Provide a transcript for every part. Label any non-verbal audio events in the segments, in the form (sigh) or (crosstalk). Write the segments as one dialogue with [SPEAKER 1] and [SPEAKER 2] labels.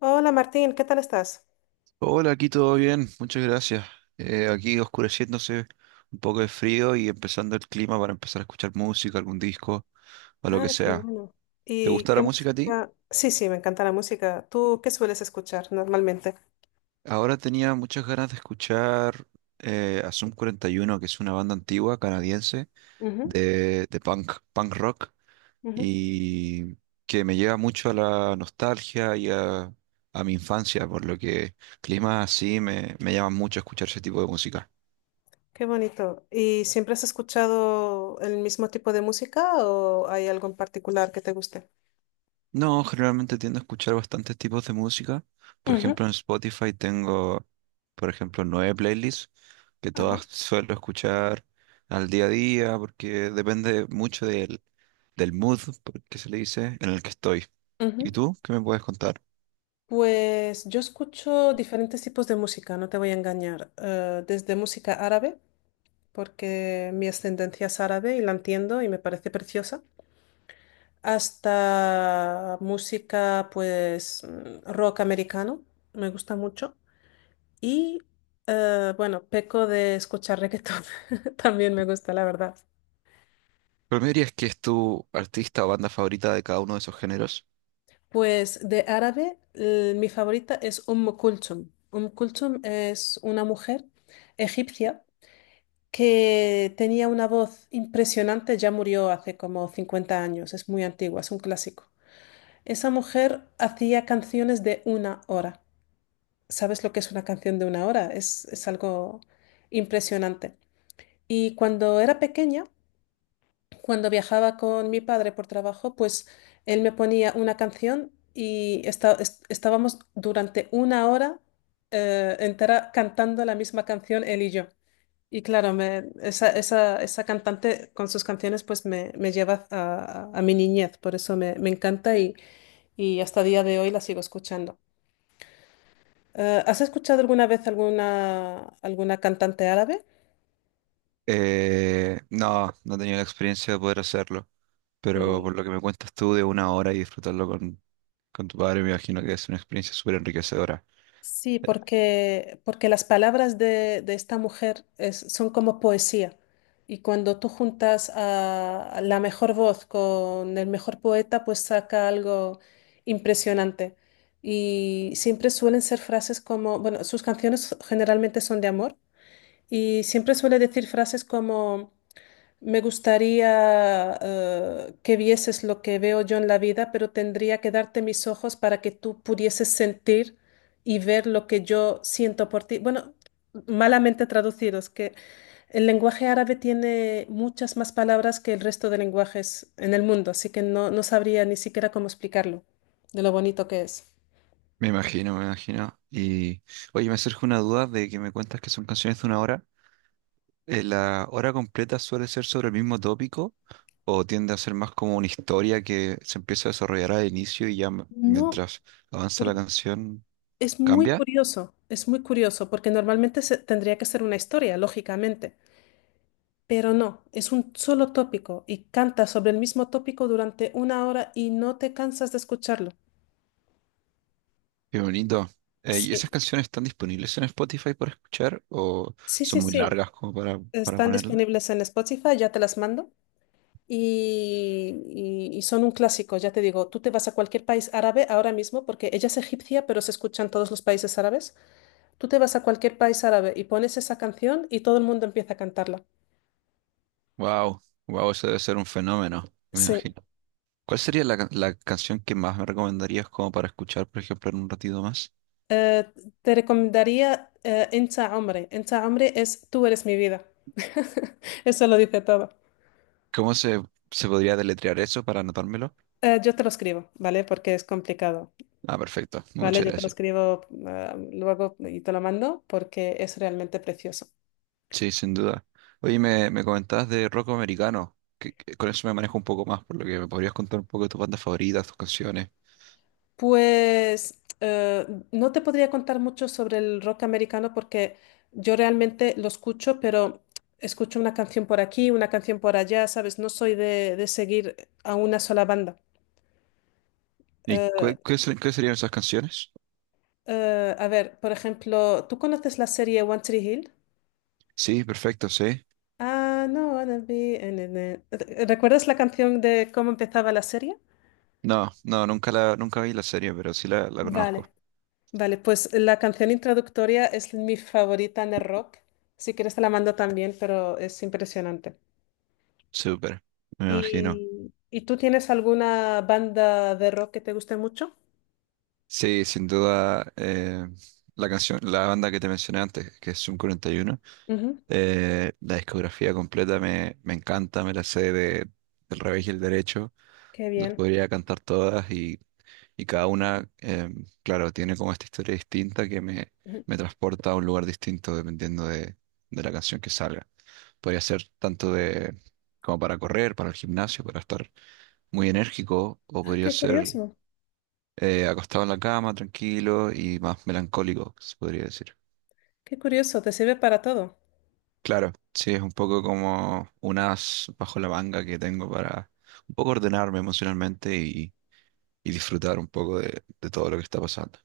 [SPEAKER 1] Hola Martín, ¿qué tal estás?
[SPEAKER 2] Hola, aquí todo bien, muchas gracias. Aquí oscureciéndose, un poco de frío y empezando el clima para empezar a escuchar música, algún disco o lo que
[SPEAKER 1] Ah, qué
[SPEAKER 2] sea.
[SPEAKER 1] bueno.
[SPEAKER 2] ¿Te
[SPEAKER 1] ¿Y
[SPEAKER 2] gusta la
[SPEAKER 1] qué
[SPEAKER 2] música a ti?
[SPEAKER 1] música? Sí, sí, me encanta la música. ¿Tú qué sueles escuchar normalmente?
[SPEAKER 2] Ahora tenía muchas ganas de escuchar a Sum 41, que es una banda antigua canadiense
[SPEAKER 1] Ujú,
[SPEAKER 2] de punk, punk rock
[SPEAKER 1] ujú.
[SPEAKER 2] y que me lleva mucho a la nostalgia y a mi infancia, por lo que climas así me llaman mucho a escuchar ese tipo de música.
[SPEAKER 1] Qué bonito. ¿Y siempre has escuchado el mismo tipo de música o hay algo en particular que te guste?
[SPEAKER 2] No, generalmente tiendo a escuchar bastantes tipos de música. Por
[SPEAKER 1] Ujú,
[SPEAKER 2] ejemplo, en Spotify tengo, por ejemplo, nueve playlists que
[SPEAKER 1] ajá,
[SPEAKER 2] todas suelo escuchar al día a día porque depende mucho del mood, que se le dice, en el que estoy. ¿Y
[SPEAKER 1] ujú.
[SPEAKER 2] tú? ¿Qué me puedes contar?
[SPEAKER 1] Pues yo escucho diferentes tipos de música, no te voy a engañar. Desde música árabe, porque mi ascendencia es árabe y la entiendo y me parece preciosa. Hasta música, pues, rock americano, me gusta mucho. Y, bueno, peco de escuchar reggaetón, (laughs) también me gusta, la verdad.
[SPEAKER 2] ¿Pero me dirías que es tu artista o banda favorita de cada uno de esos géneros?
[SPEAKER 1] Pues de árabe, mi favorita es Umm Kulthum. Umm Kulthum es una mujer egipcia que tenía una voz impresionante, ya murió hace como 50 años, es muy antigua, es un clásico. Esa mujer hacía canciones de una hora. ¿Sabes lo que es una canción de una hora? Es algo impresionante. Y cuando era pequeña, cuando viajaba con mi padre por trabajo, pues él me ponía una canción y estábamos durante una hora entera cantando la misma canción él y yo. Y claro, esa cantante con sus canciones pues me lleva a mi niñez, por eso me encanta y hasta día de hoy la sigo escuchando. ¿Has escuchado alguna vez alguna cantante árabe?
[SPEAKER 2] No, no he tenido la experiencia de poder hacerlo, pero
[SPEAKER 1] Mm,
[SPEAKER 2] por lo que me cuentas tú de una hora y disfrutarlo con tu padre, me imagino que es una experiencia súper enriquecedora.
[SPEAKER 1] sí, porque las palabras de esta mujer son como poesía. Y cuando tú juntas a la mejor voz con el mejor poeta, pues saca algo impresionante. Y siempre suelen ser frases como, bueno, sus canciones generalmente son de amor. Y siempre suele decir frases como: Me gustaría que vieses lo que veo yo en la vida, pero tendría que darte mis ojos para que tú pudieses sentir y ver lo que yo siento por ti. Bueno, malamente traducido, es que el lenguaje árabe tiene muchas más palabras que el resto de lenguajes en el mundo, así que no sabría ni siquiera cómo explicarlo, de lo bonito que es.
[SPEAKER 2] Me imagino, me imagino. Y oye, me surge una duda de que me cuentas que son canciones de una hora. ¿La hora completa suele ser sobre el mismo tópico o tiende a ser más como una historia que se empieza a desarrollar al inicio y ya
[SPEAKER 1] No,
[SPEAKER 2] mientras avanza la
[SPEAKER 1] Por-
[SPEAKER 2] canción
[SPEAKER 1] es muy
[SPEAKER 2] cambia?
[SPEAKER 1] curioso, es muy curioso, porque normalmente tendría que ser una historia, lógicamente. Pero no, es un solo tópico y canta sobre el mismo tópico durante una hora y no te cansas de escucharlo.
[SPEAKER 2] Qué bonito. ¿Y esas
[SPEAKER 1] Sí,
[SPEAKER 2] canciones están disponibles en Spotify para escuchar o
[SPEAKER 1] sí, sí,
[SPEAKER 2] son muy
[SPEAKER 1] sí.
[SPEAKER 2] largas como para
[SPEAKER 1] Están
[SPEAKER 2] ponerlas?
[SPEAKER 1] disponibles en Spotify, ya te las mando. Y, y son un clásico, ya te digo, tú te vas a cualquier país árabe ahora mismo, porque ella es egipcia, pero se escucha en todos los países árabes. Tú te vas a cualquier país árabe y pones esa canción y todo el mundo empieza a cantarla.
[SPEAKER 2] Wow, wow, eso debe ser un fenómeno, me
[SPEAKER 1] Sí.
[SPEAKER 2] imagino. ¿Cuál sería la canción que más me recomendarías como para escuchar, por ejemplo, en un ratito más?
[SPEAKER 1] Eh, Te recomendaría Encha Hombre. Encha Hombre es Tú eres mi vida. (laughs) Eso lo dice todo.
[SPEAKER 2] ¿Cómo se podría deletrear eso para anotármelo?
[SPEAKER 1] Yo te lo escribo, ¿vale? Porque es complicado,
[SPEAKER 2] Ah, perfecto.
[SPEAKER 1] ¿vale?
[SPEAKER 2] Muchas
[SPEAKER 1] Yo te lo
[SPEAKER 2] gracias.
[SPEAKER 1] escribo luego y te lo mando porque es realmente precioso.
[SPEAKER 2] Sí, sin duda. Oye, me comentabas de rock americano, que con eso me manejo un poco más, por lo que me podrías contar un poco de tus bandas favoritas, tus canciones.
[SPEAKER 1] Pues no te podría contar mucho sobre el rock americano porque yo realmente lo escucho, pero escucho una canción por aquí, una canción por allá, ¿sabes? No soy de seguir a una sola banda.
[SPEAKER 2] ¿Y
[SPEAKER 1] Eh,
[SPEAKER 2] qué serían esas canciones?
[SPEAKER 1] A ver, por ejemplo, ¿tú conoces la serie One Tree Hill?
[SPEAKER 2] Sí, perfecto, sí.
[SPEAKER 1] Ah, no, wanna be. ¿Recuerdas la canción de cómo empezaba la serie?
[SPEAKER 2] No, no, nunca vi la serie, pero sí la conozco.
[SPEAKER 1] Vale, vale, pues la canción introductoria es mi favorita en el rock. Si quieres te la mando también, pero es impresionante.
[SPEAKER 2] Súper, me imagino.
[SPEAKER 1] ¿Y tú tienes alguna banda de rock que te guste mucho?
[SPEAKER 2] Sí, sin duda, la banda que te mencioné antes, que es Zoom 41,
[SPEAKER 1] Ujú,
[SPEAKER 2] la discografía completa me encanta, me la sé del revés y el derecho,
[SPEAKER 1] qué
[SPEAKER 2] las
[SPEAKER 1] bien.
[SPEAKER 2] podría cantar todas y cada una, claro, tiene como esta historia distinta que
[SPEAKER 1] Ujú.
[SPEAKER 2] me transporta a un lugar distinto dependiendo de la canción que salga. Podría ser tanto de como para correr, para el gimnasio, para estar muy enérgico, o
[SPEAKER 1] Ah,
[SPEAKER 2] podría ser acostado en la cama, tranquilo y más melancólico, se podría decir.
[SPEAKER 1] qué curioso, te sirve para todo.
[SPEAKER 2] Claro, sí, es un poco como un as bajo la manga que tengo para un poco ordenarme emocionalmente y disfrutar un poco de todo lo que está pasando.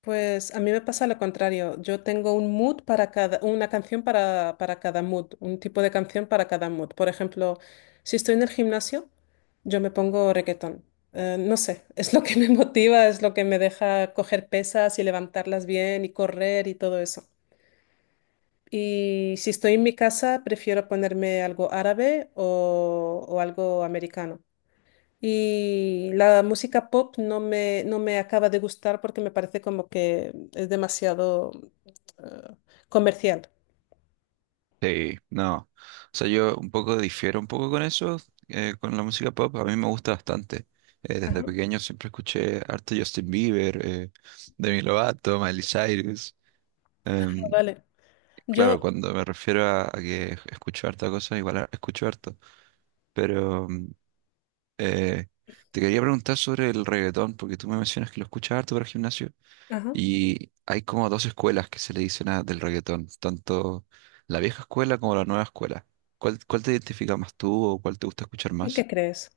[SPEAKER 1] Pues a mí me pasa lo contrario. Yo tengo un mood para una canción para cada mood, un tipo de canción para cada mood. Por ejemplo, si estoy en el gimnasio, yo me pongo reggaetón. No sé, (laughs) es lo que me (laughs) motiva, es lo que me deja coger pesas y levantarlas bien y correr y todo eso. Y si estoy en mi casa, prefiero ponerme algo árabe o algo americano. Y la música pop no me acaba de gustar porque me parece como que es demasiado eh, comercial.
[SPEAKER 2] Sí, no, o sea, yo un poco difiero un poco con eso, con la música pop, a mí me gusta bastante. Desde
[SPEAKER 1] Ajá,
[SPEAKER 2] pequeño siempre escuché harto Justin Bieber, Demi Lovato, Miley Cyrus.
[SPEAKER 1] ah, vale.
[SPEAKER 2] Claro,
[SPEAKER 1] Yo,
[SPEAKER 2] cuando me refiero a que escucho harta cosa, igual escucho harto. Pero eh, te quería preguntar sobre el reggaetón, porque tú me mencionas que lo escuchas harto para el gimnasio.
[SPEAKER 1] ajá.
[SPEAKER 2] Y hay como dos escuelas que se le dicen del reggaetón, tanto la vieja escuela como la nueva escuela. ¿Cuál, cuál te identifica más tú o cuál te gusta escuchar
[SPEAKER 1] ¿Tú qué
[SPEAKER 2] más?
[SPEAKER 1] crees?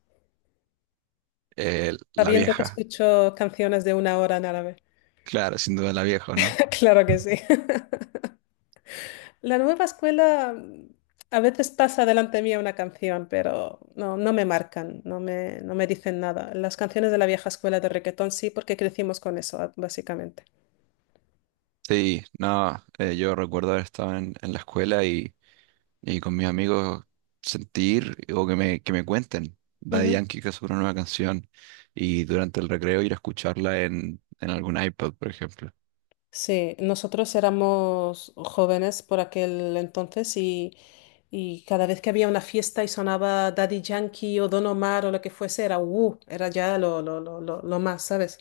[SPEAKER 2] La
[SPEAKER 1] Sabiendo que
[SPEAKER 2] vieja,
[SPEAKER 1] escucho canciones de una hora en árabe.
[SPEAKER 2] claro, sin duda la vieja, ¿no?
[SPEAKER 1] (laughs) Claro que sí. (laughs) La nueva escuela a veces pasa delante mía una canción, pero no me marcan, no me dicen nada. Las canciones de la vieja escuela de reggaetón sí, porque crecimos con eso, básicamente.
[SPEAKER 2] Sí, no, yo recuerdo haber estado en la escuela y con mis amigos sentir o que que me cuenten. Daddy Yankee que sacó una nueva canción y durante el recreo ir a escucharla en algún iPod, por ejemplo.
[SPEAKER 1] Sí, nosotros éramos jóvenes por aquel entonces y cada vez que había una fiesta y sonaba Daddy Yankee o Don Omar o lo que fuese, era ya lo más, ¿sabes?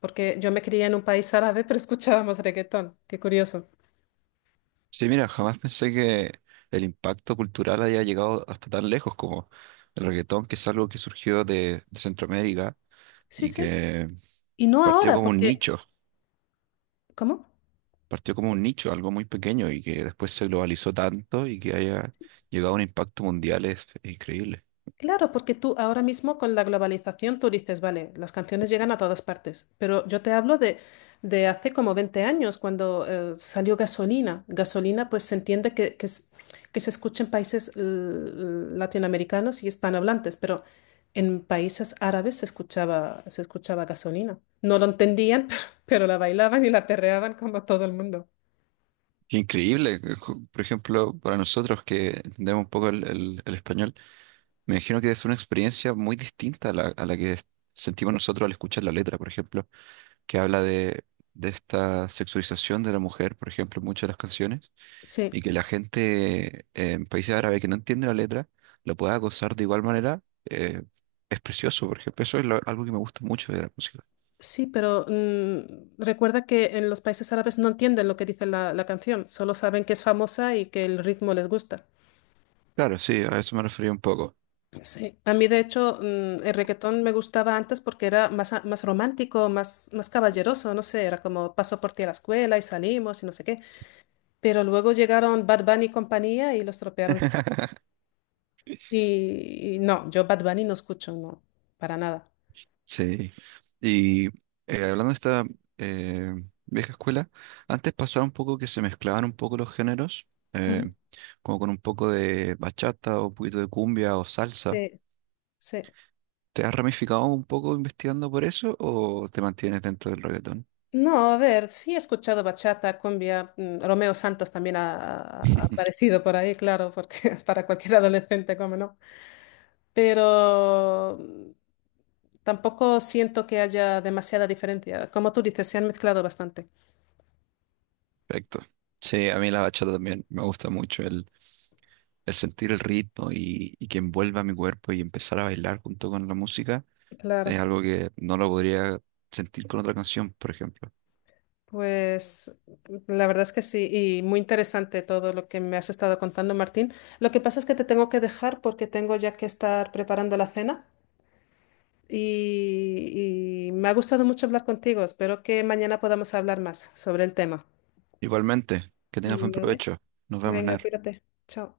[SPEAKER 1] Porque yo me crié en un país árabe, (laughs) pero escuchábamos reggaetón. Qué curioso.
[SPEAKER 2] Sí, mira, jamás pensé que el impacto cultural haya llegado hasta tan lejos como el reggaetón, que es algo que surgió de Centroamérica
[SPEAKER 1] Sí,
[SPEAKER 2] y
[SPEAKER 1] sí.
[SPEAKER 2] que
[SPEAKER 1] Y no
[SPEAKER 2] partió
[SPEAKER 1] ahora,
[SPEAKER 2] como un
[SPEAKER 1] porque.
[SPEAKER 2] nicho,
[SPEAKER 1] ¿Cómo?
[SPEAKER 2] partió como un nicho, algo muy pequeño y que después se globalizó tanto y que haya llegado a un impacto mundial es increíble.
[SPEAKER 1] Claro, porque tú ahora mismo con la globalización tú dices, vale, las canciones llegan a todas partes, pero yo te hablo de hace como 20 años, cuando salió Gasolina. Gasolina, pues se entiende que se escucha en países latinoamericanos y hispanohablantes, pero en países árabes se escuchaba Gasolina. No lo entendían, (laughs) pero la bailaban y la perreaban como todo el mundo.
[SPEAKER 2] Qué increíble, que por ejemplo, para nosotros que entendemos un poco el, el español, me imagino que es una experiencia muy distinta a a la que sentimos nosotros al escuchar la letra, por ejemplo, que habla de esta sexualización de la mujer, por ejemplo, en muchas de las canciones,
[SPEAKER 1] Sí.
[SPEAKER 2] y que la gente en países árabes que no entiende la letra la pueda gozar de igual manera, eh, es precioso, por ejemplo, eso es algo que me gusta mucho de la música.
[SPEAKER 1] Sí, pero recuerda que en los países árabes no entienden lo que dice la canción, solo saben que es famosa y que el ritmo les gusta.
[SPEAKER 2] Claro, sí, a eso me refería un poco.
[SPEAKER 1] Sí, a mí de hecho el reggaetón me gustaba antes porque era más romántico, más caballeroso, no sé, era como paso por ti a la escuela y salimos y no sé qué. Pero luego llegaron Bad Bunny y compañía y lo estropearon todo.
[SPEAKER 2] (laughs)
[SPEAKER 1] Y no, yo Bad Bunny no escucho, no, para nada.
[SPEAKER 2] Sí. Y hablando de esta eh, vieja escuela, antes pasaba un poco que se mezclaban un poco los géneros, eh,
[SPEAKER 1] Ujú.
[SPEAKER 2] como con un poco de bachata o un poquito de cumbia o salsa.
[SPEAKER 1] Sí, sí.
[SPEAKER 2] ¿Te has ramificado un poco investigando por eso o te mantienes dentro del reggaetón?
[SPEAKER 1] No, a ver, sí he escuchado bachata, cumbia, Romeo Santos también ha
[SPEAKER 2] (laughs)
[SPEAKER 1] aparecido por ahí, claro, porque (laughs) para cualquier adolescente, cómo no. Pero tampoco siento que haya demasiada diferencia. Como tú dices, se han mezclado bastante.
[SPEAKER 2] Perfecto. Sí, a mí la bachata también me gusta mucho, el sentir el ritmo y que envuelva mi cuerpo y empezar a bailar junto con la música
[SPEAKER 1] Claro,
[SPEAKER 2] es algo que no lo podría sentir con otra canción, por ejemplo.
[SPEAKER 1] pues la verdad es que sí, y muy interesante todo lo que me has estado contando, Martín. Lo que pasa es que te tengo que dejar porque tengo ya que estar preparando la cena. Y me ha gustado mucho hablar contigo. Espero que mañana podamos hablar más sobre el tema.
[SPEAKER 2] Igualmente, que tengas
[SPEAKER 1] Mm,
[SPEAKER 2] buen
[SPEAKER 1] vale,
[SPEAKER 2] provecho. Nos vemos,
[SPEAKER 1] venga,
[SPEAKER 2] Ner.
[SPEAKER 1] cuídate. Chao.